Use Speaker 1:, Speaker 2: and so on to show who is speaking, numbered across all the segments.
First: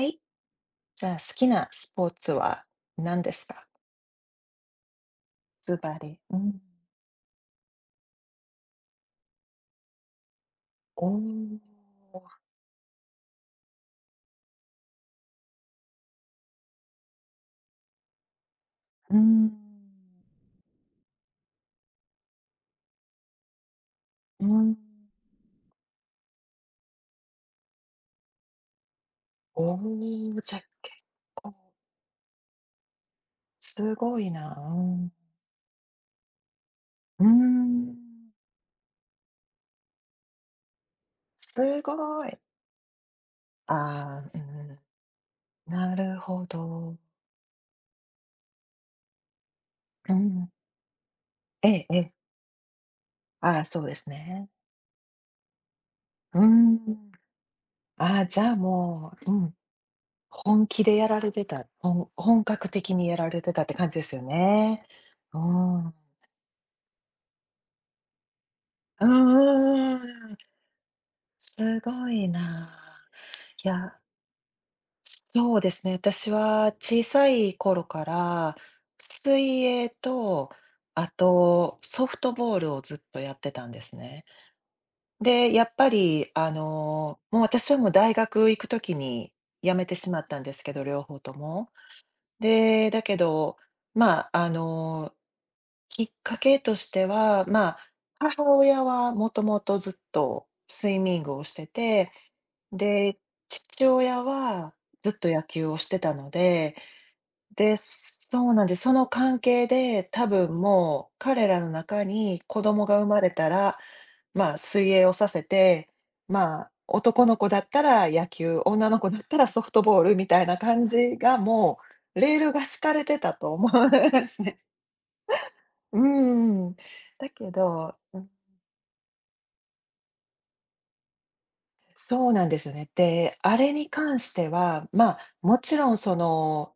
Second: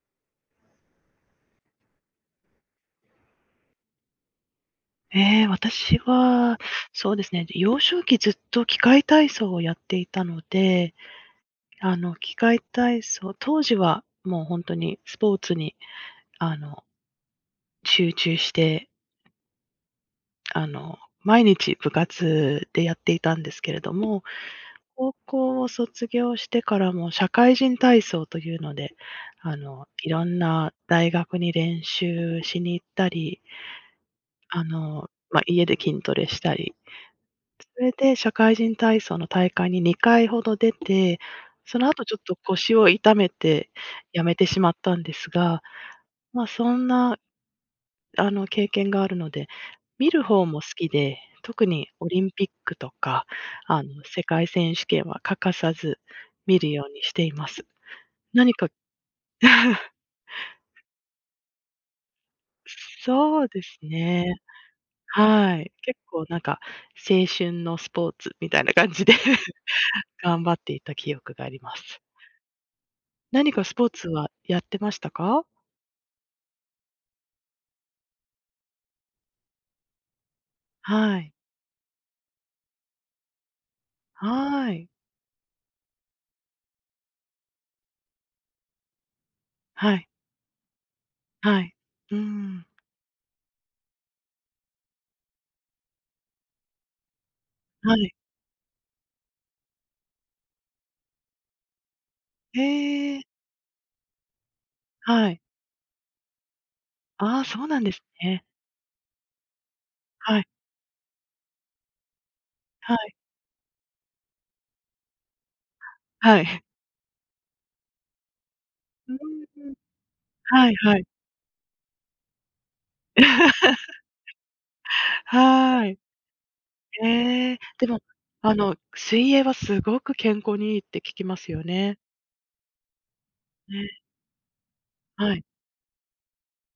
Speaker 1: はい。じゃあ、好きなスポーツは何ですか？ずば
Speaker 2: 私
Speaker 1: り。う
Speaker 2: は、
Speaker 1: ん。
Speaker 2: そうですね、幼少期ずっと器械体操をやっていたので、
Speaker 1: おお。
Speaker 2: 器械体操当時はもうほんとにスポーツに、あの、集中して、
Speaker 1: うん、
Speaker 2: 毎日部活でやっていたんですけれども、
Speaker 1: うん。
Speaker 2: 高校を卒業してからも社会人体操というので、
Speaker 1: お
Speaker 2: いろん
Speaker 1: お、じゃ、
Speaker 2: な
Speaker 1: 結
Speaker 2: 大学に
Speaker 1: 構
Speaker 2: 練習しに行ったり、
Speaker 1: すごいな。うん。
Speaker 2: 家で筋トレしたり
Speaker 1: う
Speaker 2: それで
Speaker 1: ん。
Speaker 2: 社会人体操の大会に2回ほど出て、そ
Speaker 1: す
Speaker 2: の後ちょっ
Speaker 1: ご
Speaker 2: と
Speaker 1: い。
Speaker 2: 腰を痛めて辞
Speaker 1: あ
Speaker 2: め
Speaker 1: あ、う
Speaker 2: てしまったんですが、
Speaker 1: ん、なるほ
Speaker 2: そん
Speaker 1: ど。
Speaker 2: な経験があるので、見
Speaker 1: う
Speaker 2: る方
Speaker 1: ん。
Speaker 2: も好きで、特
Speaker 1: ええ
Speaker 2: に
Speaker 1: え
Speaker 2: オ
Speaker 1: え。
Speaker 2: リンピックとか、
Speaker 1: ああ、
Speaker 2: あ
Speaker 1: そう
Speaker 2: の
Speaker 1: です
Speaker 2: 世界
Speaker 1: ね。
Speaker 2: 選手権は欠かさず
Speaker 1: うー
Speaker 2: 見るように
Speaker 1: ん。
Speaker 2: しています。
Speaker 1: ああ、じゃ
Speaker 2: 何
Speaker 1: あ、
Speaker 2: か
Speaker 1: もう、うん、本気でやられてた、本格的にやられ
Speaker 2: そう
Speaker 1: てた
Speaker 2: で
Speaker 1: って
Speaker 2: す
Speaker 1: 感じですよ
Speaker 2: ね。
Speaker 1: ね。う
Speaker 2: はい。
Speaker 1: ん。
Speaker 2: 結構なんか青春のスポーツみたいな感じ
Speaker 1: う
Speaker 2: で
Speaker 1: んん
Speaker 2: 頑張っていた記憶がありま
Speaker 1: す
Speaker 2: す。
Speaker 1: ごいな。
Speaker 2: 何か
Speaker 1: い
Speaker 2: スポー
Speaker 1: や、
Speaker 2: ツはやってましたか？
Speaker 1: そうですね。私は小さい頃から水泳と、あ
Speaker 2: はい。
Speaker 1: とソフトボールをずっとやってたんですね。
Speaker 2: はい。
Speaker 1: で、やっぱり、もう私はもう大学行くときに辞め
Speaker 2: は
Speaker 1: て
Speaker 2: い。
Speaker 1: しまったんですけど、両方と
Speaker 2: は
Speaker 1: も。
Speaker 2: い。うーん。
Speaker 1: で、だけど、まあ、きっかけとしては、まあ、
Speaker 2: はい。
Speaker 1: 母親はもともとずっとスイミングをしてて、で、
Speaker 2: ええ、
Speaker 1: 父親はずっと
Speaker 2: はい。
Speaker 1: 野球をしてたので、
Speaker 2: ああ、そう
Speaker 1: で、
Speaker 2: なんですね。
Speaker 1: そうなんでその関係で、多
Speaker 2: はい。
Speaker 1: 分もう彼らの中に子供
Speaker 2: は
Speaker 1: が生
Speaker 2: い。
Speaker 1: まれたらまあ、水泳をさせて、
Speaker 2: は
Speaker 1: ま
Speaker 2: い。
Speaker 1: あ、男の子だったら野球、女の子
Speaker 2: う
Speaker 1: だったらソ
Speaker 2: ー
Speaker 1: フ
Speaker 2: ん。
Speaker 1: トボールみたいな
Speaker 2: はい
Speaker 1: 感
Speaker 2: はい。
Speaker 1: じが、もうレールが敷かれてたと思うん ですね。
Speaker 2: は
Speaker 1: う
Speaker 2: い。
Speaker 1: ーん。だけ
Speaker 2: ええ、で
Speaker 1: ど
Speaker 2: も、
Speaker 1: うん、
Speaker 2: 水泳はすごく健康にいいって聞きますよね。
Speaker 1: そうなんですよね。で、あれに
Speaker 2: ね、
Speaker 1: 関しては、まあ、
Speaker 2: はい、
Speaker 1: もちろんその、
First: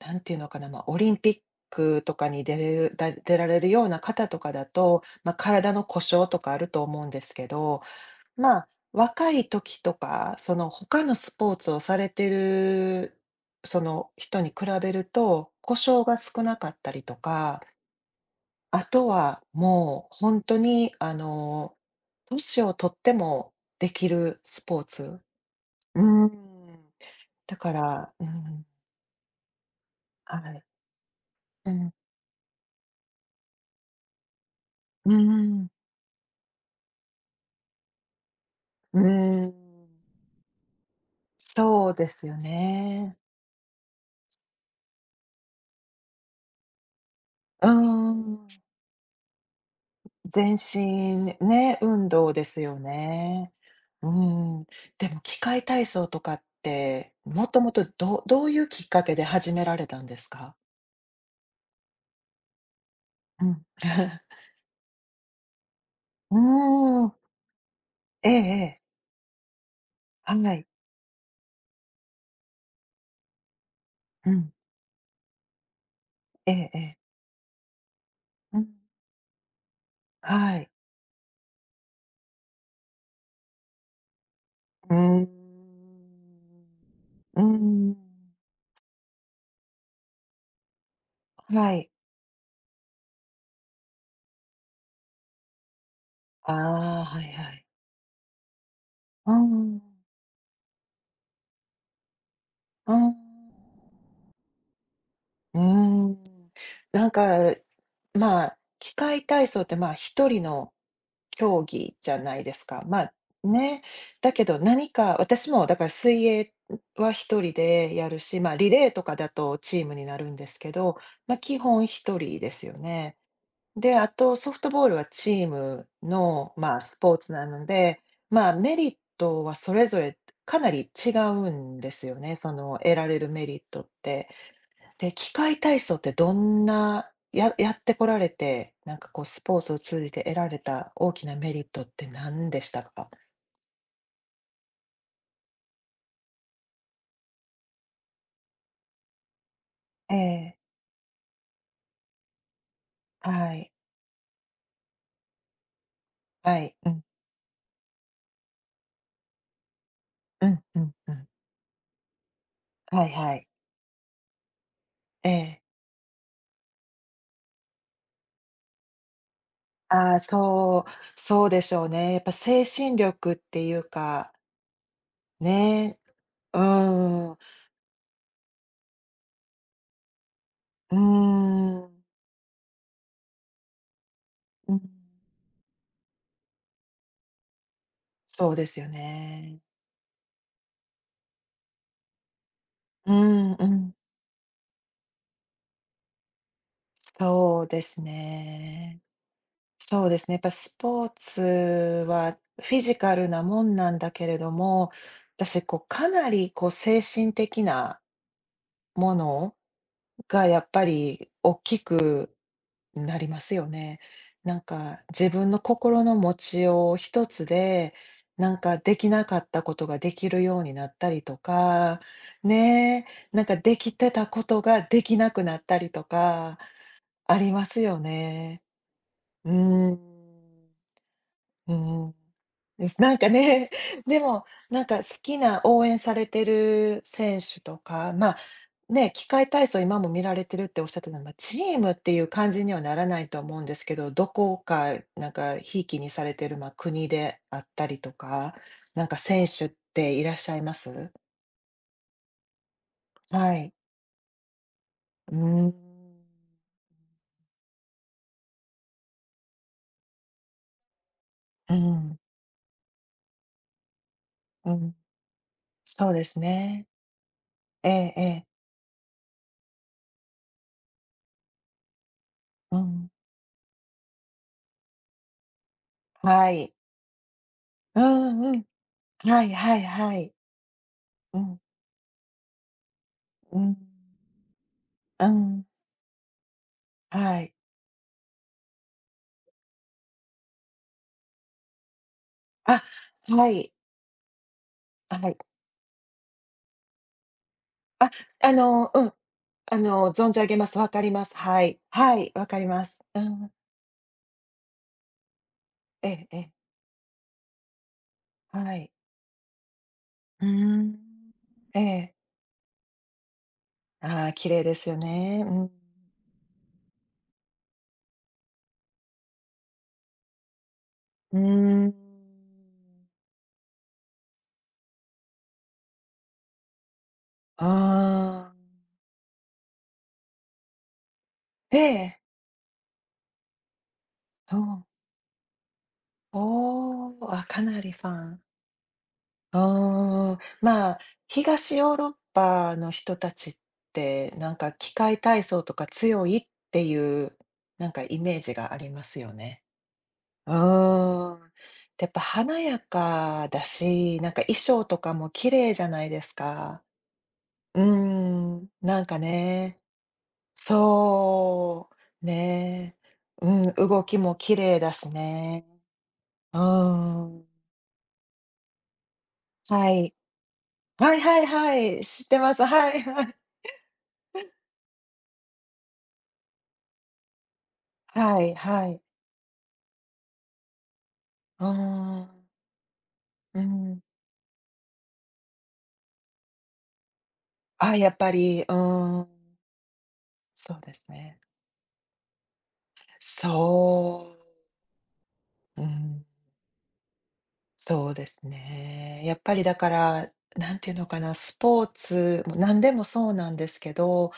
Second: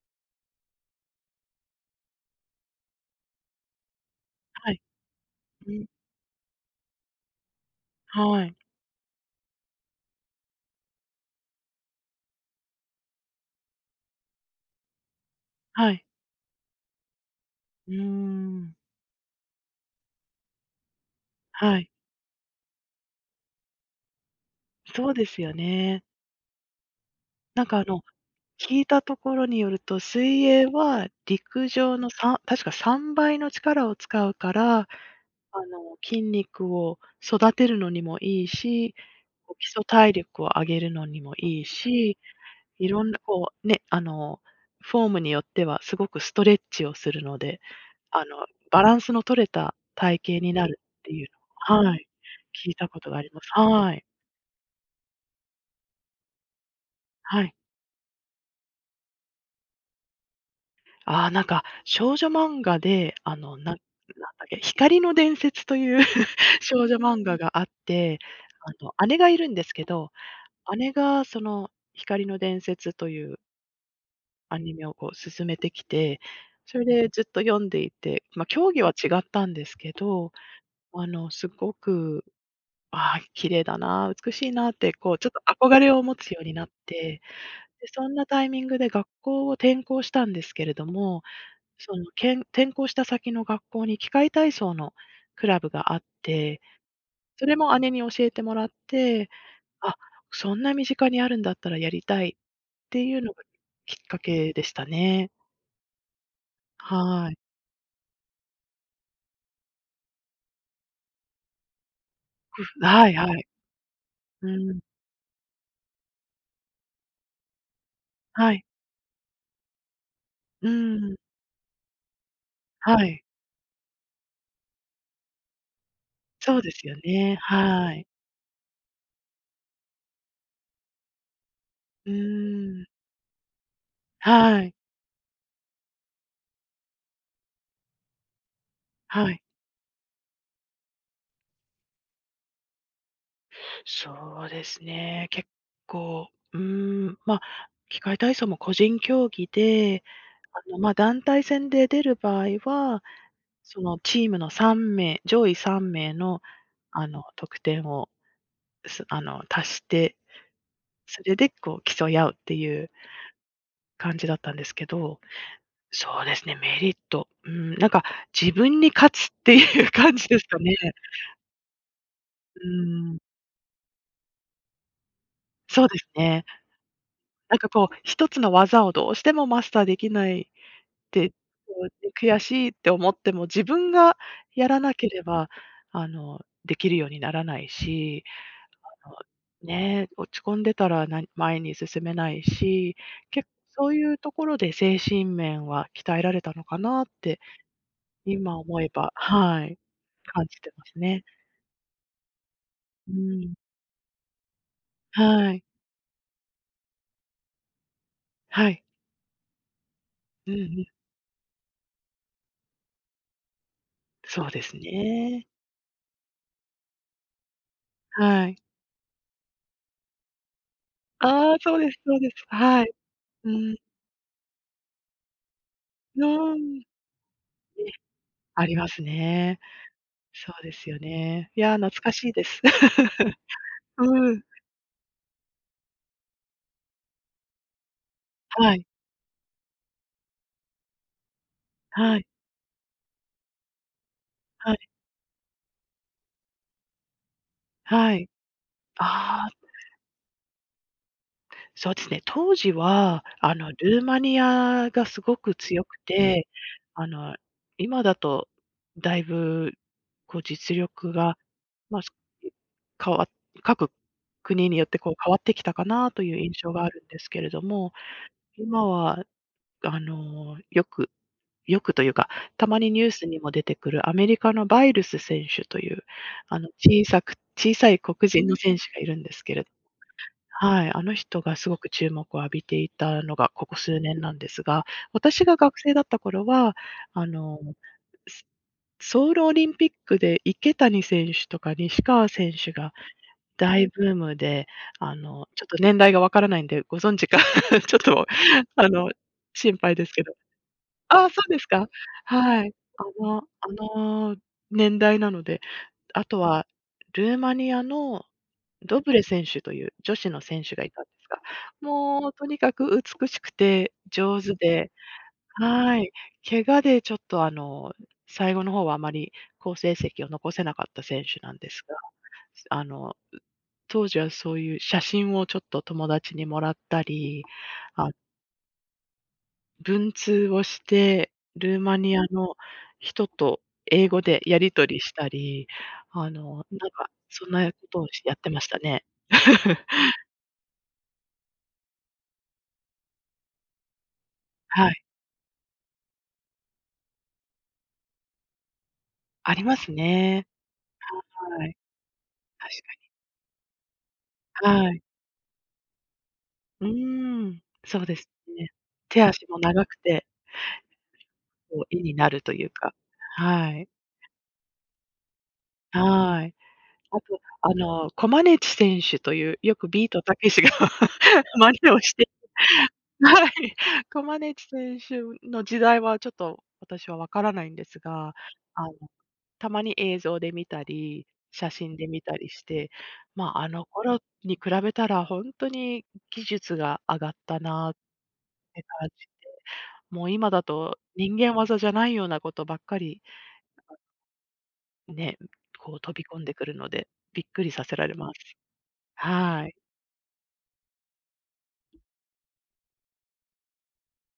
Speaker 1: なんていうのかな、まあ、オリンピックとかに出れるだ出られるような方とかだ
Speaker 2: はい。
Speaker 1: と、まあ、体
Speaker 2: う
Speaker 1: の
Speaker 2: ん、
Speaker 1: 故障とかあると思うんですけど、
Speaker 2: はい、
Speaker 1: まあ、若い時とか、その他のスポーツをされてる、その人に比べると、故
Speaker 2: は
Speaker 1: 障
Speaker 2: い。
Speaker 1: が少なかったりとか、
Speaker 2: うーん、
Speaker 1: あとはもう本当に
Speaker 2: はい。
Speaker 1: 年をとってもできるスポー
Speaker 2: そう
Speaker 1: ツ。
Speaker 2: ですよね。
Speaker 1: うん。だ
Speaker 2: なん
Speaker 1: か
Speaker 2: かあの
Speaker 1: ら、うん、
Speaker 2: 聞いたところによると、
Speaker 1: は
Speaker 2: 水
Speaker 1: い。
Speaker 2: 泳は陸
Speaker 1: うん。
Speaker 2: 上の確か3倍の力を使うから、
Speaker 1: うーん。
Speaker 2: 筋肉を育てるのにもいいし、
Speaker 1: うん。
Speaker 2: こう基礎体力を上げるのにもいい
Speaker 1: そうで
Speaker 2: し、
Speaker 1: すよ
Speaker 2: いろん
Speaker 1: ね。
Speaker 2: なこうね、フォームによってはすごくストレッチをするので、
Speaker 1: うん。
Speaker 2: バランスの取れた体型に
Speaker 1: 全
Speaker 2: なるっていう
Speaker 1: 身ね、
Speaker 2: のをはい、
Speaker 1: 運動です
Speaker 2: 聞い
Speaker 1: よ
Speaker 2: たことがあります。
Speaker 1: ね。
Speaker 2: はい。
Speaker 1: うん。でも器械体操とかって、
Speaker 2: は
Speaker 1: も
Speaker 2: い。
Speaker 1: ともとどういうきっかけで始められたんですか？
Speaker 2: ああ、なんか少女漫画で、
Speaker 1: うん。
Speaker 2: んだ っけ、光の伝説という
Speaker 1: う
Speaker 2: 少女
Speaker 1: ーん。
Speaker 2: 漫画があって、
Speaker 1: ええええ。
Speaker 2: 姉がいるんですけど、
Speaker 1: はい。
Speaker 2: 姉がその光の伝説という
Speaker 1: うん。
Speaker 2: アニメをこう進めてきて、
Speaker 1: えええ
Speaker 2: それ
Speaker 1: え。
Speaker 2: でずっと読んでいて、まあ、
Speaker 1: うん。
Speaker 2: 競技は違ったんですけど、
Speaker 1: はい。
Speaker 2: すごく、ああ、綺麗だな、美しいなって
Speaker 1: うー
Speaker 2: こう
Speaker 1: ん。
Speaker 2: ちょっと憧れを持つようになって、
Speaker 1: うー
Speaker 2: で、
Speaker 1: ん。
Speaker 2: そんなタイミングで学校を転校したんですけれども、
Speaker 1: はい。
Speaker 2: その、転校した先の学校に器械体操のクラブがあって、
Speaker 1: ああ、はい
Speaker 2: そ
Speaker 1: は
Speaker 2: れ
Speaker 1: い。
Speaker 2: も姉に教えてもらって、
Speaker 1: うん。
Speaker 2: あ、そんな身近にあるんだったらやりたいっ
Speaker 1: う
Speaker 2: て
Speaker 1: ん。
Speaker 2: いうのがきっかけでしたね。
Speaker 1: うーん。なん
Speaker 2: はい。
Speaker 1: か、まあ、器械体操って、まあ、一人の競技じゃないですか。ま
Speaker 2: は
Speaker 1: あ、
Speaker 2: いはい。
Speaker 1: ね。だけど
Speaker 2: うん。
Speaker 1: 何か私もだから水泳は一人でやるし、ま
Speaker 2: は
Speaker 1: あ、
Speaker 2: い。
Speaker 1: リレーとかだとチームになるんです
Speaker 2: う
Speaker 1: けど、
Speaker 2: ん。
Speaker 1: ま、基本一人ですよ
Speaker 2: は
Speaker 1: ね。
Speaker 2: い。
Speaker 1: で、あとソフトボールはチームの、
Speaker 2: そうで
Speaker 1: まあ、
Speaker 2: すよ
Speaker 1: スポーツ
Speaker 2: ね。
Speaker 1: なの
Speaker 2: は
Speaker 1: で、
Speaker 2: い。
Speaker 1: まあ、メリットはそれぞれかなり違うんです
Speaker 2: う
Speaker 1: よね、その
Speaker 2: ーん。
Speaker 1: 得られるメリットって。
Speaker 2: はい。
Speaker 1: で、器械体操ってどんな、やってこられて、なんかこう
Speaker 2: は
Speaker 1: ス
Speaker 2: い。
Speaker 1: ポーツを通じて得られた大きなメリットって何でしたか？
Speaker 2: そうですね、結構、うーん、まあ、器械体操も個人競技で
Speaker 1: ええ、
Speaker 2: 団体戦で出る場合は、
Speaker 1: はい、
Speaker 2: そのチームの3名上位3名の、
Speaker 1: はい、うん、
Speaker 2: 得点を、足して、
Speaker 1: うん、うん、う
Speaker 2: そ
Speaker 1: ん。
Speaker 2: れでこう競い合うっていう
Speaker 1: はいはい。
Speaker 2: 感じだったんですけど、
Speaker 1: ええ。
Speaker 2: そうですね、メリット、うーん、なんか自分に勝つっていう
Speaker 1: あ
Speaker 2: 感
Speaker 1: あ、
Speaker 2: じですかね。
Speaker 1: そう、そうでしょうね。やっぱ
Speaker 2: う
Speaker 1: 精神
Speaker 2: ーん、
Speaker 1: 力っていうか、
Speaker 2: そう
Speaker 1: ね、
Speaker 2: ですね。
Speaker 1: うーん、う
Speaker 2: なんかこう、一つの技をどうしてもマスターできない
Speaker 1: ー
Speaker 2: で、こ
Speaker 1: ん、
Speaker 2: うね、悔しいって思っても、自分がや
Speaker 1: う
Speaker 2: ら
Speaker 1: ん、
Speaker 2: なければ、できるようにならないし、
Speaker 1: そうですよ
Speaker 2: あの、
Speaker 1: ね。
Speaker 2: ね、落ち込んでたら、前に進めないし、
Speaker 1: う
Speaker 2: 結
Speaker 1: ん、
Speaker 2: 構
Speaker 1: う
Speaker 2: そ
Speaker 1: ん、
Speaker 2: ういうところで精神面は鍛えられたのかなって、
Speaker 1: そうです
Speaker 2: 今思え
Speaker 1: ね。
Speaker 2: ば、はい、
Speaker 1: そうですね。やっ
Speaker 2: 感
Speaker 1: ぱ
Speaker 2: じて
Speaker 1: ス
Speaker 2: ます
Speaker 1: ポー
Speaker 2: ね。
Speaker 1: ツはフィジ
Speaker 2: う
Speaker 1: カルな
Speaker 2: ん。
Speaker 1: もんなんだけれども、
Speaker 2: は
Speaker 1: 私、
Speaker 2: い。
Speaker 1: こう、かなり、こう、精神的な
Speaker 2: はい。
Speaker 1: ものが、
Speaker 2: うんう
Speaker 1: やっぱ
Speaker 2: ん。
Speaker 1: り、大きくなりますよね。
Speaker 2: そう
Speaker 1: なん
Speaker 2: です
Speaker 1: か、自
Speaker 2: ね。
Speaker 1: 分の心の持ちよう一つで、
Speaker 2: は
Speaker 1: な
Speaker 2: い。
Speaker 1: んか、できなかったことができるようになったりと
Speaker 2: ああ、そうです
Speaker 1: か、
Speaker 2: そうです。はい。
Speaker 1: ねえ、なん
Speaker 2: う
Speaker 1: か、
Speaker 2: ん。
Speaker 1: できてたことができなくなったりと
Speaker 2: うー
Speaker 1: か、
Speaker 2: ん。ね、
Speaker 1: ありますよね。
Speaker 2: あります
Speaker 1: う
Speaker 2: ね。そう
Speaker 1: ん。
Speaker 2: ですよね。い
Speaker 1: う
Speaker 2: や、懐か
Speaker 1: ん。
Speaker 2: しいです。
Speaker 1: です。なんか ね、で
Speaker 2: うん。
Speaker 1: も、なんか好きな応援されてる選手とか、まあ、
Speaker 2: はい。
Speaker 1: ね、器械体操今も見られてるっておっしゃってたのは、まあチームって
Speaker 2: は
Speaker 1: い
Speaker 2: い。
Speaker 1: う感じにはならないと思うんですけど、どこ
Speaker 2: はい。
Speaker 1: かなんか贔きにされてる、まあ、国であったりと
Speaker 2: はい。
Speaker 1: か、なんか選
Speaker 2: あ
Speaker 1: 手
Speaker 2: あ、
Speaker 1: っていらっしゃいます？
Speaker 2: そうですね。当時は、
Speaker 1: はい。
Speaker 2: ルーマニアがす
Speaker 1: う
Speaker 2: ごく
Speaker 1: ん、
Speaker 2: 強くて、あの、今だとだいぶ、こう、実力が、
Speaker 1: う
Speaker 2: まあ、
Speaker 1: ん、
Speaker 2: 変わっ各国
Speaker 1: う
Speaker 2: によっ
Speaker 1: ん、
Speaker 2: てこう変わってきたか
Speaker 1: そ
Speaker 2: な
Speaker 1: う
Speaker 2: と
Speaker 1: で
Speaker 2: いう
Speaker 1: す
Speaker 2: 印象が
Speaker 1: ね。
Speaker 2: あるんですけれど
Speaker 1: え
Speaker 2: も、
Speaker 1: えええ、
Speaker 2: 今は、よくよくというか、た
Speaker 1: う
Speaker 2: まにニュ
Speaker 1: ん。
Speaker 2: ースにも出てくるアメリカのバイルス選手という、
Speaker 1: はい。
Speaker 2: 小さい
Speaker 1: う
Speaker 2: 黒
Speaker 1: ん
Speaker 2: 人
Speaker 1: う
Speaker 2: の
Speaker 1: ん。
Speaker 2: 選手がいるんです
Speaker 1: はい
Speaker 2: けれ
Speaker 1: はいはい。
Speaker 2: はい、あの
Speaker 1: う
Speaker 2: 人が
Speaker 1: ん、
Speaker 2: すごく注目を浴びていたのが
Speaker 1: う
Speaker 2: こ
Speaker 1: ん、
Speaker 2: こ数年なんですが、
Speaker 1: う
Speaker 2: 私が
Speaker 1: ん。
Speaker 2: 学生だった頃は、あ
Speaker 1: はい。
Speaker 2: の、すソウルオリンピックで池谷選手とか西川選手
Speaker 1: あ、
Speaker 2: が
Speaker 1: はい。
Speaker 2: 大ブームで、
Speaker 1: はい。
Speaker 2: ちょっと年代がわからないんで、ご存知か ちょっ
Speaker 1: あ、
Speaker 2: と、あ
Speaker 1: う
Speaker 2: の、
Speaker 1: ん。
Speaker 2: 心配ですけ
Speaker 1: 存
Speaker 2: ど
Speaker 1: じ上げます。わかりま
Speaker 2: ああ、
Speaker 1: す。
Speaker 2: そうで
Speaker 1: は
Speaker 2: す
Speaker 1: い。
Speaker 2: か。
Speaker 1: はい、わか
Speaker 2: は
Speaker 1: り
Speaker 2: い。
Speaker 1: ます。うん。
Speaker 2: あの年代なので。
Speaker 1: え
Speaker 2: あ
Speaker 1: ええ
Speaker 2: と
Speaker 1: え。
Speaker 2: はルーマニアの
Speaker 1: はい。
Speaker 2: ドブレ選手という女子の
Speaker 1: う
Speaker 2: 選手
Speaker 1: ー
Speaker 2: がい
Speaker 1: ん。
Speaker 2: たんですが、
Speaker 1: ええ。
Speaker 2: もうとにかく美しくて
Speaker 1: ああ、
Speaker 2: 上
Speaker 1: 綺
Speaker 2: 手
Speaker 1: 麗です
Speaker 2: で、
Speaker 1: よね。うん。
Speaker 2: はい。怪我でちょっと最後の方はあまり好成績を残せなかった選
Speaker 1: う
Speaker 2: 手
Speaker 1: ー
Speaker 2: なんです
Speaker 1: ん。
Speaker 2: が、あの、当時はそういう写真をちょっと友達にもらったり、あ
Speaker 1: ああ。
Speaker 2: 文通をして、ル
Speaker 1: え
Speaker 2: ーマニ
Speaker 1: え。
Speaker 2: アの人と英語で
Speaker 1: う
Speaker 2: やり
Speaker 1: ん。
Speaker 2: 取りしたり、なん
Speaker 1: お
Speaker 2: か
Speaker 1: お、あ、
Speaker 2: そん
Speaker 1: か
Speaker 2: なこ
Speaker 1: なり
Speaker 2: と
Speaker 1: フ
Speaker 2: を
Speaker 1: ァ
Speaker 2: やっ
Speaker 1: ン。
Speaker 2: てましたね。
Speaker 1: ああ、まあ、東ヨーロッパの人たちって、なんか
Speaker 2: は
Speaker 1: 器
Speaker 2: い、
Speaker 1: 械体操とか強いっていう、なんかイメージがありますよ
Speaker 2: あ
Speaker 1: ね。
Speaker 2: りますね。
Speaker 1: うーん。
Speaker 2: はい、
Speaker 1: で、やっぱ華
Speaker 2: 確
Speaker 1: やかだし、なんか衣
Speaker 2: か
Speaker 1: 装
Speaker 2: に。は
Speaker 1: と
Speaker 2: い。
Speaker 1: かも綺麗じゃないですか。
Speaker 2: うーん、
Speaker 1: うー
Speaker 2: そうです
Speaker 1: ん、
Speaker 2: ね。
Speaker 1: なんか
Speaker 2: 手足も
Speaker 1: ね、
Speaker 2: 長くて、こう、
Speaker 1: そ
Speaker 2: 絵に
Speaker 1: う、
Speaker 2: なるというか、
Speaker 1: ね、う
Speaker 2: は
Speaker 1: ん、
Speaker 2: い、
Speaker 1: 動きも綺麗だしね。
Speaker 2: はい。
Speaker 1: う
Speaker 2: あと、
Speaker 1: ーん、
Speaker 2: コマネチ選手という、よく
Speaker 1: は
Speaker 2: ビー
Speaker 1: い。
Speaker 2: トたけしが
Speaker 1: はいはい
Speaker 2: 真
Speaker 1: は
Speaker 2: 似を
Speaker 1: い、
Speaker 2: し
Speaker 1: 知っ
Speaker 2: て
Speaker 1: てます。はいはい。
Speaker 2: はい。コマネチ選手の時代はちょっと私はわからないんです が、
Speaker 1: はい
Speaker 2: あ
Speaker 1: は
Speaker 2: の、
Speaker 1: い。
Speaker 2: たまに映像で見たり、
Speaker 1: うー
Speaker 2: 写真で見た
Speaker 1: ん、
Speaker 2: りして、ま
Speaker 1: う
Speaker 2: あ、あの
Speaker 1: ん。
Speaker 2: 頃に比べたらほんとに技術が上がったなっ
Speaker 1: あ、やっぱり、う
Speaker 2: て感
Speaker 1: ー
Speaker 2: じ。
Speaker 1: ん、
Speaker 2: もう今だ
Speaker 1: そうで
Speaker 2: と
Speaker 1: す
Speaker 2: 人
Speaker 1: ね。
Speaker 2: 間技じゃないようなことばっかり
Speaker 1: そ
Speaker 2: ね、
Speaker 1: う、う
Speaker 2: こう飛び
Speaker 1: ん。
Speaker 2: 込んでくるので、びっくりさせら
Speaker 1: そう
Speaker 2: れ
Speaker 1: で
Speaker 2: ま
Speaker 1: す
Speaker 2: す。
Speaker 1: ね。やっぱり
Speaker 2: はい。
Speaker 1: だから、なんていうのかな、スポーツ、も何でもそうなんですけど、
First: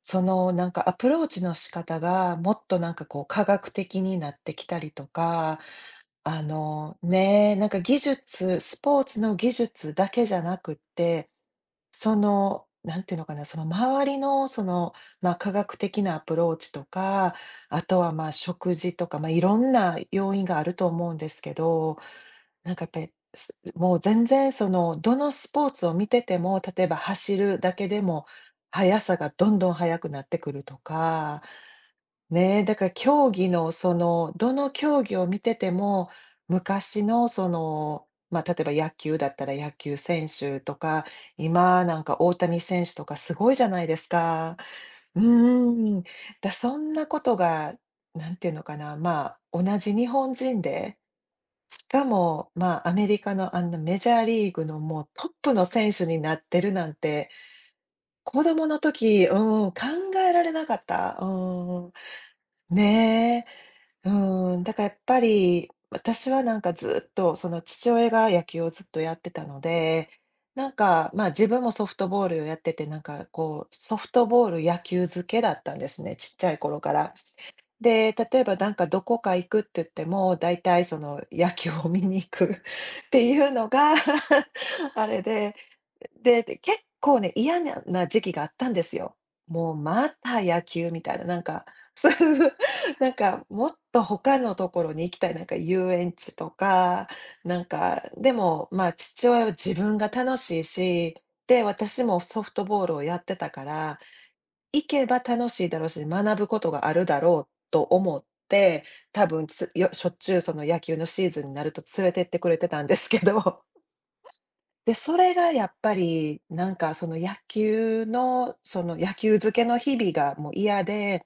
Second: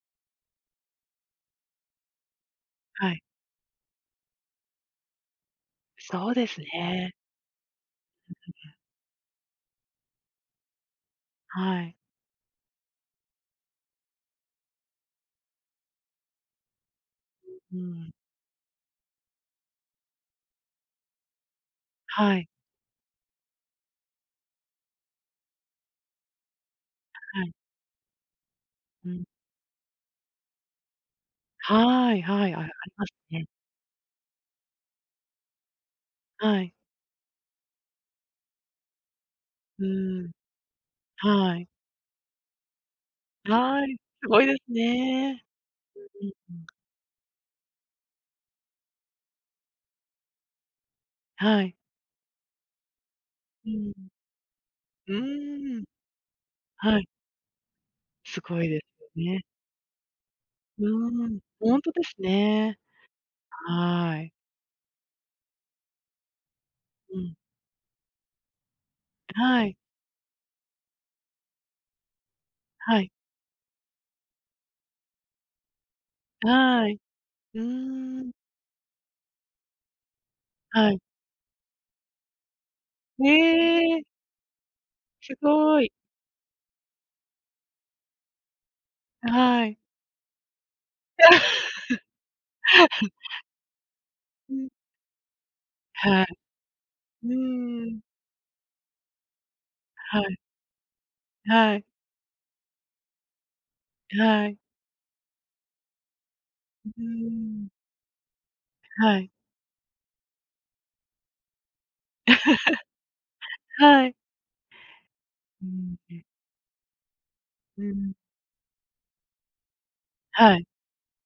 Speaker 1: そのなんかアプローチの仕方がもっとなんか
Speaker 2: は
Speaker 1: こ
Speaker 2: い。
Speaker 1: う科学的になってきたりとか、
Speaker 2: そう
Speaker 1: あ
Speaker 2: です
Speaker 1: の
Speaker 2: ね。
Speaker 1: ねえ、なんか技術、スポーツの技術だけじゃなくって、
Speaker 2: はい。
Speaker 1: その、なんていうのかな、その周りの、その、まあ科学的なアプローチとか、
Speaker 2: う
Speaker 1: あとは
Speaker 2: ん。
Speaker 1: まあ食事とか、まあいろんな要因があると思うんですけど、
Speaker 2: はい。
Speaker 1: なんかやっぱり、すもう全然その、どのスポーツを見てても、例えば走
Speaker 2: はい。
Speaker 1: るだけでも、速
Speaker 2: う
Speaker 1: さ
Speaker 2: ん。
Speaker 1: がどんどん速くなってくるとか、
Speaker 2: はいはい、あ、あ
Speaker 1: ね、
Speaker 2: り
Speaker 1: だから
Speaker 2: ます
Speaker 1: 競
Speaker 2: ね。
Speaker 1: 技のその、どの競技を見てても、
Speaker 2: はい。
Speaker 1: 昔のその、まあ、例えば野球だったら野
Speaker 2: う
Speaker 1: 球
Speaker 2: ー
Speaker 1: 選
Speaker 2: ん、
Speaker 1: 手とか、
Speaker 2: はい。
Speaker 1: 今なんか大谷選手とかすごいじゃな
Speaker 2: は
Speaker 1: いで
Speaker 2: い、
Speaker 1: す
Speaker 2: すごいで
Speaker 1: か。
Speaker 2: す
Speaker 1: う
Speaker 2: ね。
Speaker 1: ーん。
Speaker 2: うん
Speaker 1: だ、
Speaker 2: うん、
Speaker 1: そんなことが、なんていうのかな、まあ、同じ日本人で
Speaker 2: はい。
Speaker 1: しかも、まあ、アメリカのあ
Speaker 2: う
Speaker 1: んな
Speaker 2: ん。
Speaker 1: メジャーリーグのもう
Speaker 2: う
Speaker 1: トップの
Speaker 2: ーん、
Speaker 1: 選手になってるなん
Speaker 2: はい、
Speaker 1: て、
Speaker 2: す
Speaker 1: 子
Speaker 2: ご
Speaker 1: 供
Speaker 2: い
Speaker 1: の
Speaker 2: です
Speaker 1: 時、う
Speaker 2: よね。
Speaker 1: ん、考えられなか
Speaker 2: う
Speaker 1: った。
Speaker 2: ーん、ほん
Speaker 1: う
Speaker 2: と
Speaker 1: ん。
Speaker 2: ですね。
Speaker 1: ねえ。
Speaker 2: はい。
Speaker 1: うん。だからやっぱり、私はなんかずっ
Speaker 2: うん、
Speaker 1: と、その父親が野球をずっとやってたの
Speaker 2: はい、
Speaker 1: で、なんか、まあ自分もソフトボールをやってて、な
Speaker 2: は
Speaker 1: ん
Speaker 2: い、
Speaker 1: かこう、ソフトボール野球漬けだったんですね、ちっちゃい頃
Speaker 2: は
Speaker 1: か
Speaker 2: い。
Speaker 1: ら。
Speaker 2: うー
Speaker 1: で、
Speaker 2: ん、
Speaker 1: 例えばなんかどこか行くって言っても、大体
Speaker 2: は
Speaker 1: そ
Speaker 2: い。
Speaker 1: の野球を見に行く って
Speaker 2: え
Speaker 1: いうのが
Speaker 2: え、
Speaker 1: あれ
Speaker 2: す
Speaker 1: で、
Speaker 2: ごい。
Speaker 1: で結構ね、嫌な時期があったんですよ。
Speaker 2: は
Speaker 1: もう
Speaker 2: い。
Speaker 1: また野球みたいな、なんか、そういうなん かもっと他
Speaker 2: う
Speaker 1: の
Speaker 2: ん、
Speaker 1: ところに行きたい、なんか遊園
Speaker 2: はい。
Speaker 1: 地とか、
Speaker 2: う
Speaker 1: なん
Speaker 2: ーん、
Speaker 1: か、でもまあ父親は自分が
Speaker 2: はい、
Speaker 1: 楽しいし、で、
Speaker 2: はい、
Speaker 1: 私もソフトボールをやってたから、
Speaker 2: はい。
Speaker 1: 行けば楽しいだろうし、学ぶことが
Speaker 2: う
Speaker 1: あ
Speaker 2: ー
Speaker 1: るだろう
Speaker 2: ん、
Speaker 1: と思って、
Speaker 2: は
Speaker 1: 多
Speaker 2: い、
Speaker 1: 分つよしょっちゅうその野球のシーズンになると連れてってくれてたんですけど、
Speaker 2: はい。
Speaker 1: で、それがや
Speaker 2: う
Speaker 1: っぱ
Speaker 2: ん、え、
Speaker 1: りなんかその野
Speaker 2: う
Speaker 1: 球
Speaker 2: ん。
Speaker 1: の、その野球漬けの日々がもう
Speaker 2: はい。
Speaker 1: 嫌で、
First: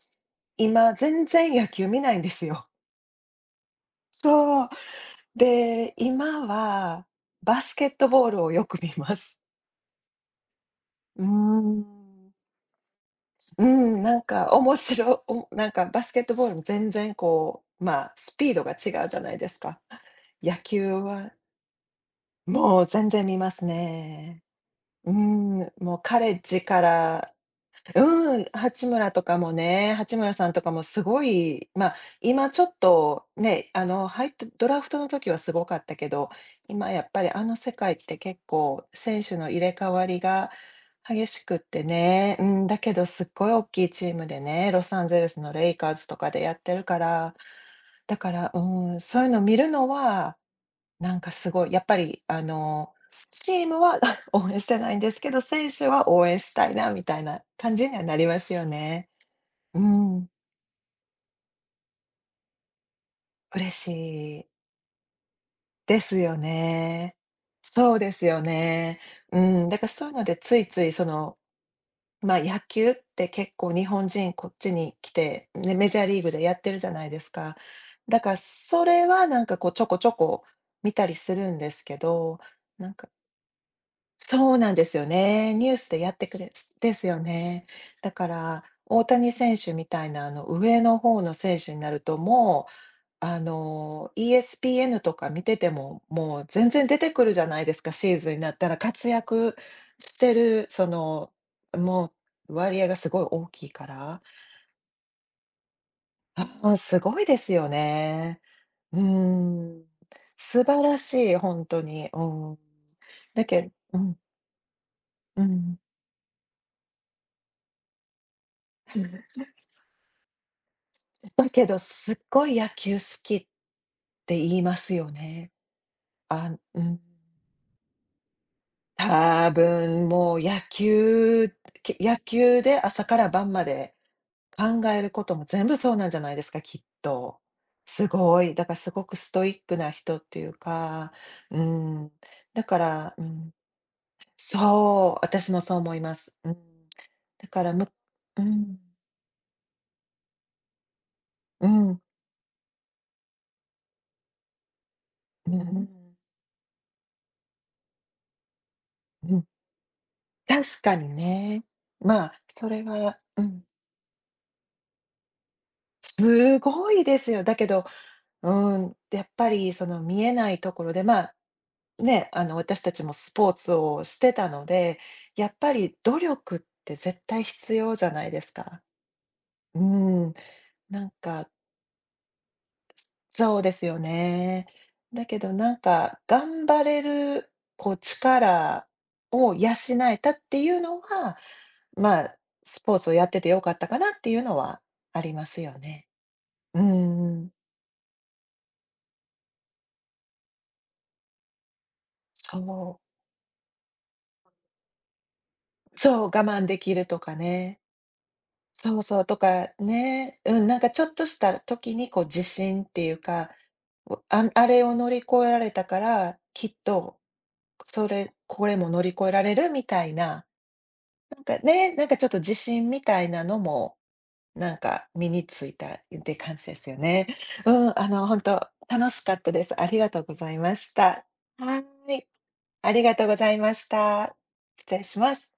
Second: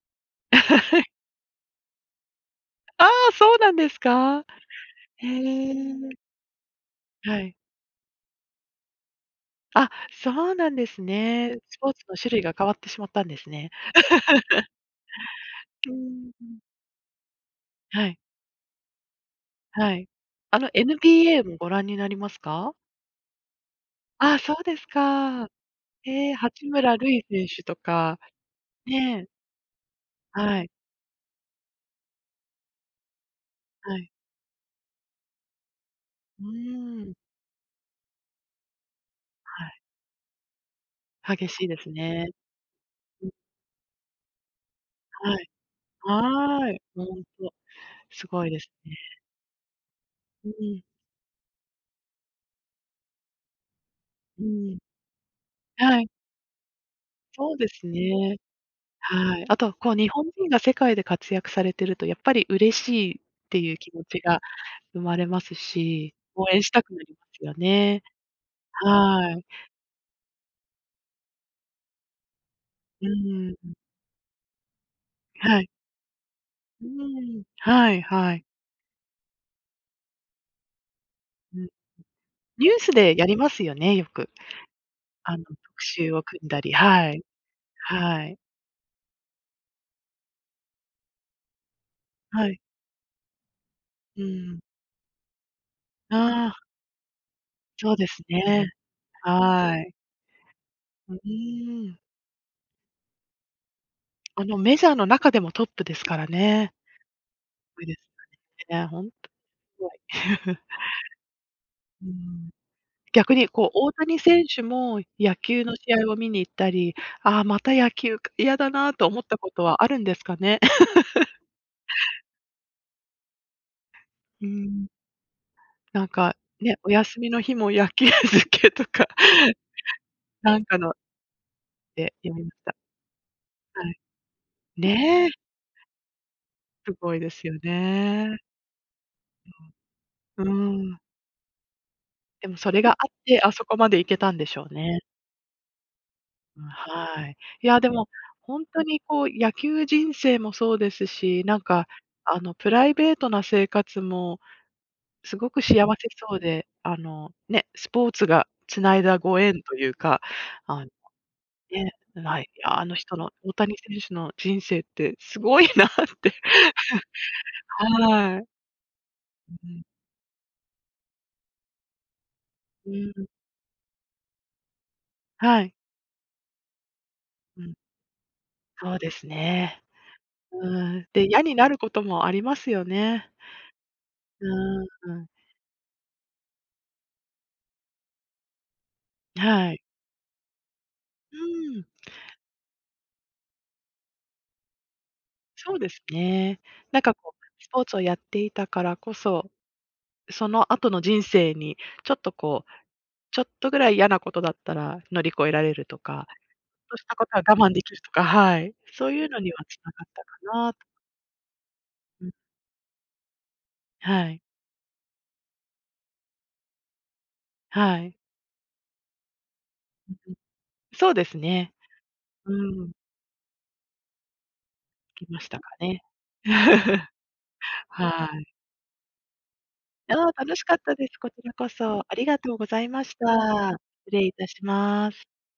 Speaker 1: 今全 然野球見ないんですよ。
Speaker 2: ああ、そうなんですか？
Speaker 1: そう。
Speaker 2: へ
Speaker 1: で、
Speaker 2: え、
Speaker 1: 今は
Speaker 2: はい。
Speaker 1: バスケットボールをよく見ます。
Speaker 2: あ、そうなんです
Speaker 1: うー
Speaker 2: ね。スポーツの種
Speaker 1: ん。
Speaker 2: 類が変わってしまったんです
Speaker 1: う
Speaker 2: ね。
Speaker 1: ん、なん か面白おなんか
Speaker 2: う
Speaker 1: バスケッ
Speaker 2: ん、
Speaker 1: トボールも全然こう、ま
Speaker 2: は
Speaker 1: あ、
Speaker 2: い、
Speaker 1: スピードが違うじゃないですか。
Speaker 2: はい。
Speaker 1: 野
Speaker 2: あの
Speaker 1: 球は
Speaker 2: NBA もご覧になりますか？
Speaker 1: もう全然見ます
Speaker 2: ああ、
Speaker 1: ね。
Speaker 2: そうです
Speaker 1: う
Speaker 2: か。
Speaker 1: ん、もうカ
Speaker 2: え
Speaker 1: レ
Speaker 2: え、
Speaker 1: ッジ
Speaker 2: 八
Speaker 1: か
Speaker 2: 村塁
Speaker 1: ら
Speaker 2: 選手とか、
Speaker 1: うん、八村と
Speaker 2: ねえ、
Speaker 1: かもね、八村さんと
Speaker 2: はい、
Speaker 1: かもすごい、今ちょっとね、
Speaker 2: はい。
Speaker 1: 入ってドラフトの時はすごかったけど、
Speaker 2: う
Speaker 1: 今や
Speaker 2: ー
Speaker 1: っ
Speaker 2: ん、
Speaker 1: ぱり世界って結構選手の入
Speaker 2: は
Speaker 1: れ
Speaker 2: い。
Speaker 1: 替わりが激し
Speaker 2: 激
Speaker 1: くっ
Speaker 2: しいで
Speaker 1: て
Speaker 2: すね。
Speaker 1: ね、だけどす
Speaker 2: う
Speaker 1: っ
Speaker 2: ん、
Speaker 1: ごい大きいチームでね、ロサンゼル
Speaker 2: は
Speaker 1: ス
Speaker 2: い。
Speaker 1: のレイカーズとかでやっ
Speaker 2: はー
Speaker 1: て
Speaker 2: い、
Speaker 1: るか
Speaker 2: 本
Speaker 1: ら、
Speaker 2: 当
Speaker 1: だ
Speaker 2: す
Speaker 1: か
Speaker 2: ご
Speaker 1: ら、
Speaker 2: いですね。
Speaker 1: そういうの見るのは
Speaker 2: うん、
Speaker 1: なんかすごい、やっぱりあの、チームは
Speaker 2: う
Speaker 1: 応援し
Speaker 2: ん。
Speaker 1: てないんですけど、選手
Speaker 2: は
Speaker 1: は
Speaker 2: い、
Speaker 1: 応援したいなみたいな
Speaker 2: そうで
Speaker 1: 感
Speaker 2: す
Speaker 1: じにはなり
Speaker 2: ね。
Speaker 1: ますよね。
Speaker 2: はい。あと、
Speaker 1: う
Speaker 2: こう日本
Speaker 1: ん、
Speaker 2: 人が世界で活躍されてるとやっぱり嬉しいって
Speaker 1: 嬉
Speaker 2: いう
Speaker 1: し
Speaker 2: 気持ちが
Speaker 1: い
Speaker 2: 生まれます
Speaker 1: で
Speaker 2: し、
Speaker 1: すよ
Speaker 2: 応援したくなり
Speaker 1: ね。
Speaker 2: ますよ
Speaker 1: そう
Speaker 2: ね。
Speaker 1: ですよね。
Speaker 2: は
Speaker 1: う
Speaker 2: い。
Speaker 1: だからそういうのでついついその、ま、野球っ
Speaker 2: う
Speaker 1: て結
Speaker 2: ん。
Speaker 1: 構日本人こっちに来て、
Speaker 2: はい。
Speaker 1: ね、メジャーリーグでやってる
Speaker 2: う
Speaker 1: じゃないです
Speaker 2: ん。
Speaker 1: か。
Speaker 2: はい
Speaker 1: だか
Speaker 2: は
Speaker 1: ら
Speaker 2: い。
Speaker 1: それはなんかこうちょこちょこ見たりするん
Speaker 2: うん。
Speaker 1: ですけど、
Speaker 2: ニュー
Speaker 1: な
Speaker 2: ス
Speaker 1: んか
Speaker 2: でやりますよね、よく。
Speaker 1: そうなんですよね。
Speaker 2: 特
Speaker 1: ニュースでや
Speaker 2: 集
Speaker 1: っ
Speaker 2: を
Speaker 1: てく
Speaker 2: 組ん
Speaker 1: れ
Speaker 2: だり、
Speaker 1: です
Speaker 2: は
Speaker 1: よ
Speaker 2: い。
Speaker 1: ね。だ
Speaker 2: は
Speaker 1: か
Speaker 2: い。
Speaker 1: ら、大谷選手みたいな、上の方の選手になると、
Speaker 2: はい。
Speaker 1: もう、
Speaker 2: うん。
Speaker 1: ESPN とか見てても、もう
Speaker 2: ああ、
Speaker 1: 全然出てくるじゃないですか、
Speaker 2: そうで
Speaker 1: シー
Speaker 2: す
Speaker 1: ズンになっ
Speaker 2: ね。
Speaker 1: たら活躍
Speaker 2: はい。
Speaker 1: してる、そ
Speaker 2: う
Speaker 1: の、
Speaker 2: ーん。
Speaker 1: もう割合がすごい大きいから、
Speaker 2: メジャーの中でもトップですからね。
Speaker 1: あ、すごいですよ
Speaker 2: すごいです
Speaker 1: ね。
Speaker 2: ね。
Speaker 1: う
Speaker 2: ほんとす
Speaker 1: ん、
Speaker 2: ごい。
Speaker 1: 素晴らしい、本当
Speaker 2: う
Speaker 1: に。う
Speaker 2: ん。
Speaker 1: ん。
Speaker 2: 逆
Speaker 1: だ
Speaker 2: に
Speaker 1: け
Speaker 2: こう、
Speaker 1: ど
Speaker 2: 大谷選手も野
Speaker 1: う
Speaker 2: 球の
Speaker 1: ん。
Speaker 2: 試合を見に行ったり、ああ、また野球か、嫌だなと思ったことはあるんですかね？
Speaker 1: だけど、すっごい野球好きって
Speaker 2: うー
Speaker 1: 言いま
Speaker 2: ん、
Speaker 1: すよね。
Speaker 2: なんか、
Speaker 1: あ、
Speaker 2: ね、
Speaker 1: う
Speaker 2: お
Speaker 1: ん。
Speaker 2: 休みの日も野球漬けとか、
Speaker 1: 多 分もう
Speaker 2: なんかので
Speaker 1: 野
Speaker 2: 読みま
Speaker 1: 球
Speaker 2: した。
Speaker 1: で朝から晩ま
Speaker 2: は
Speaker 1: で
Speaker 2: い。
Speaker 1: 考えるこ
Speaker 2: ね、
Speaker 1: とも全部そうなんじゃないですか、きっ
Speaker 2: すごいで
Speaker 1: と。
Speaker 2: すよ
Speaker 1: す
Speaker 2: ね。
Speaker 1: ごい、だからすごくストイックな人って
Speaker 2: う
Speaker 1: い
Speaker 2: ん。
Speaker 1: う
Speaker 2: うーん。
Speaker 1: か、うん、
Speaker 2: でも
Speaker 1: だ
Speaker 2: そ
Speaker 1: か
Speaker 2: れがあっ
Speaker 1: ら、
Speaker 2: て、あそこまで行けたんでしょうね。
Speaker 1: そう、私もそう思います。うん。
Speaker 2: うん、はい。
Speaker 1: だか
Speaker 2: い
Speaker 1: ら
Speaker 2: や、で
Speaker 1: む
Speaker 2: も、ほんとにこう、野球人生もそうですし、なんか、プライベートな生活もす
Speaker 1: う
Speaker 2: ご
Speaker 1: ん
Speaker 2: く
Speaker 1: うん、う
Speaker 2: 幸
Speaker 1: ん。
Speaker 2: せそうで、ね、スポーツが繋いだ
Speaker 1: う
Speaker 2: ご
Speaker 1: ん、
Speaker 2: 縁というか、
Speaker 1: 確
Speaker 2: あ、
Speaker 1: かにね。
Speaker 2: ね、
Speaker 1: ま
Speaker 2: は
Speaker 1: あ、
Speaker 2: い、い
Speaker 1: そ
Speaker 2: や
Speaker 1: れ
Speaker 2: あの人
Speaker 1: は、
Speaker 2: の、大谷選手の人生ってすごいなって。
Speaker 1: すごいですよ。だけど、
Speaker 2: はい。
Speaker 1: うやっぱりその見えないところで、まあ、ね、私
Speaker 2: う
Speaker 1: た
Speaker 2: ん、
Speaker 1: ちも
Speaker 2: うん、
Speaker 1: スポーツをしてたので、やっ
Speaker 2: は
Speaker 1: ぱ
Speaker 2: い。
Speaker 1: り努力って絶対
Speaker 2: うん、
Speaker 1: 必要じゃないですか。
Speaker 2: そうです
Speaker 1: う
Speaker 2: ね。
Speaker 1: ん、
Speaker 2: う
Speaker 1: な
Speaker 2: ん、
Speaker 1: ん
Speaker 2: で、嫌
Speaker 1: か
Speaker 2: になることもありますよね。
Speaker 1: そうですよ
Speaker 2: う
Speaker 1: ね。
Speaker 2: ー
Speaker 1: だ
Speaker 2: ん、
Speaker 1: けどなんか、頑張れる、こう、力を養
Speaker 2: はい。
Speaker 1: えたっていうの
Speaker 2: う
Speaker 1: は、
Speaker 2: ーん、
Speaker 1: まあ、スポーツをやってて良かったかなっていうのはあります
Speaker 2: そ
Speaker 1: よ
Speaker 2: うです
Speaker 1: ね。
Speaker 2: ね。
Speaker 1: う
Speaker 2: なんかこ
Speaker 1: んうん。
Speaker 2: う、スポーツをやっていたからこそ、その後の人生にちょっと
Speaker 1: そ
Speaker 2: こう
Speaker 1: う。
Speaker 2: ちょっとぐらい嫌なことだったら乗り越えられると
Speaker 1: そう、
Speaker 2: か、
Speaker 1: 我
Speaker 2: ちょ
Speaker 1: 慢で
Speaker 2: っ
Speaker 1: き
Speaker 2: とし
Speaker 1: る
Speaker 2: た
Speaker 1: と
Speaker 2: こ
Speaker 1: か
Speaker 2: とは我慢
Speaker 1: ね。
Speaker 2: できるとか、はい、
Speaker 1: そう
Speaker 2: そう
Speaker 1: そ
Speaker 2: い
Speaker 1: う、
Speaker 2: う
Speaker 1: と
Speaker 2: のには
Speaker 1: か
Speaker 2: 繋がった
Speaker 1: ね。
Speaker 2: か
Speaker 1: うん、
Speaker 2: な
Speaker 1: なん
Speaker 2: と。
Speaker 1: かちょっとした時にこう
Speaker 2: うん、
Speaker 1: 自信っていうか、
Speaker 2: はい、
Speaker 1: あれを乗り越えられたから、きっと、
Speaker 2: は
Speaker 1: そ
Speaker 2: い。
Speaker 1: れこれも乗り越えられるみた
Speaker 2: う
Speaker 1: い
Speaker 2: んうん。
Speaker 1: な、
Speaker 2: そうです
Speaker 1: なんか
Speaker 2: ね。
Speaker 1: ね、なんかちょっと自
Speaker 2: う
Speaker 1: 信
Speaker 2: ん、
Speaker 1: みたいなのも、なんか
Speaker 2: き
Speaker 1: 身
Speaker 2: ま
Speaker 1: に
Speaker 2: した
Speaker 1: つ
Speaker 2: か
Speaker 1: いたっ
Speaker 2: ね。
Speaker 1: て感じですよ ね。うん、
Speaker 2: は
Speaker 1: 本
Speaker 2: い。
Speaker 1: 当楽しかったです。ありが
Speaker 2: あ
Speaker 1: とうご
Speaker 2: あ、
Speaker 1: ざ
Speaker 2: 楽
Speaker 1: い
Speaker 2: し
Speaker 1: ま
Speaker 2: かっ
Speaker 1: し
Speaker 2: たです。
Speaker 1: た。
Speaker 2: こちらこ
Speaker 1: は
Speaker 2: そ。
Speaker 1: ー
Speaker 2: あり
Speaker 1: い。
Speaker 2: がとうござい
Speaker 1: あり
Speaker 2: ま
Speaker 1: が
Speaker 2: し
Speaker 1: とうござい
Speaker 2: た。
Speaker 1: まし
Speaker 2: 失礼い
Speaker 1: た。
Speaker 2: たし
Speaker 1: 失礼
Speaker 2: ま
Speaker 1: し
Speaker 2: す。
Speaker 1: ます。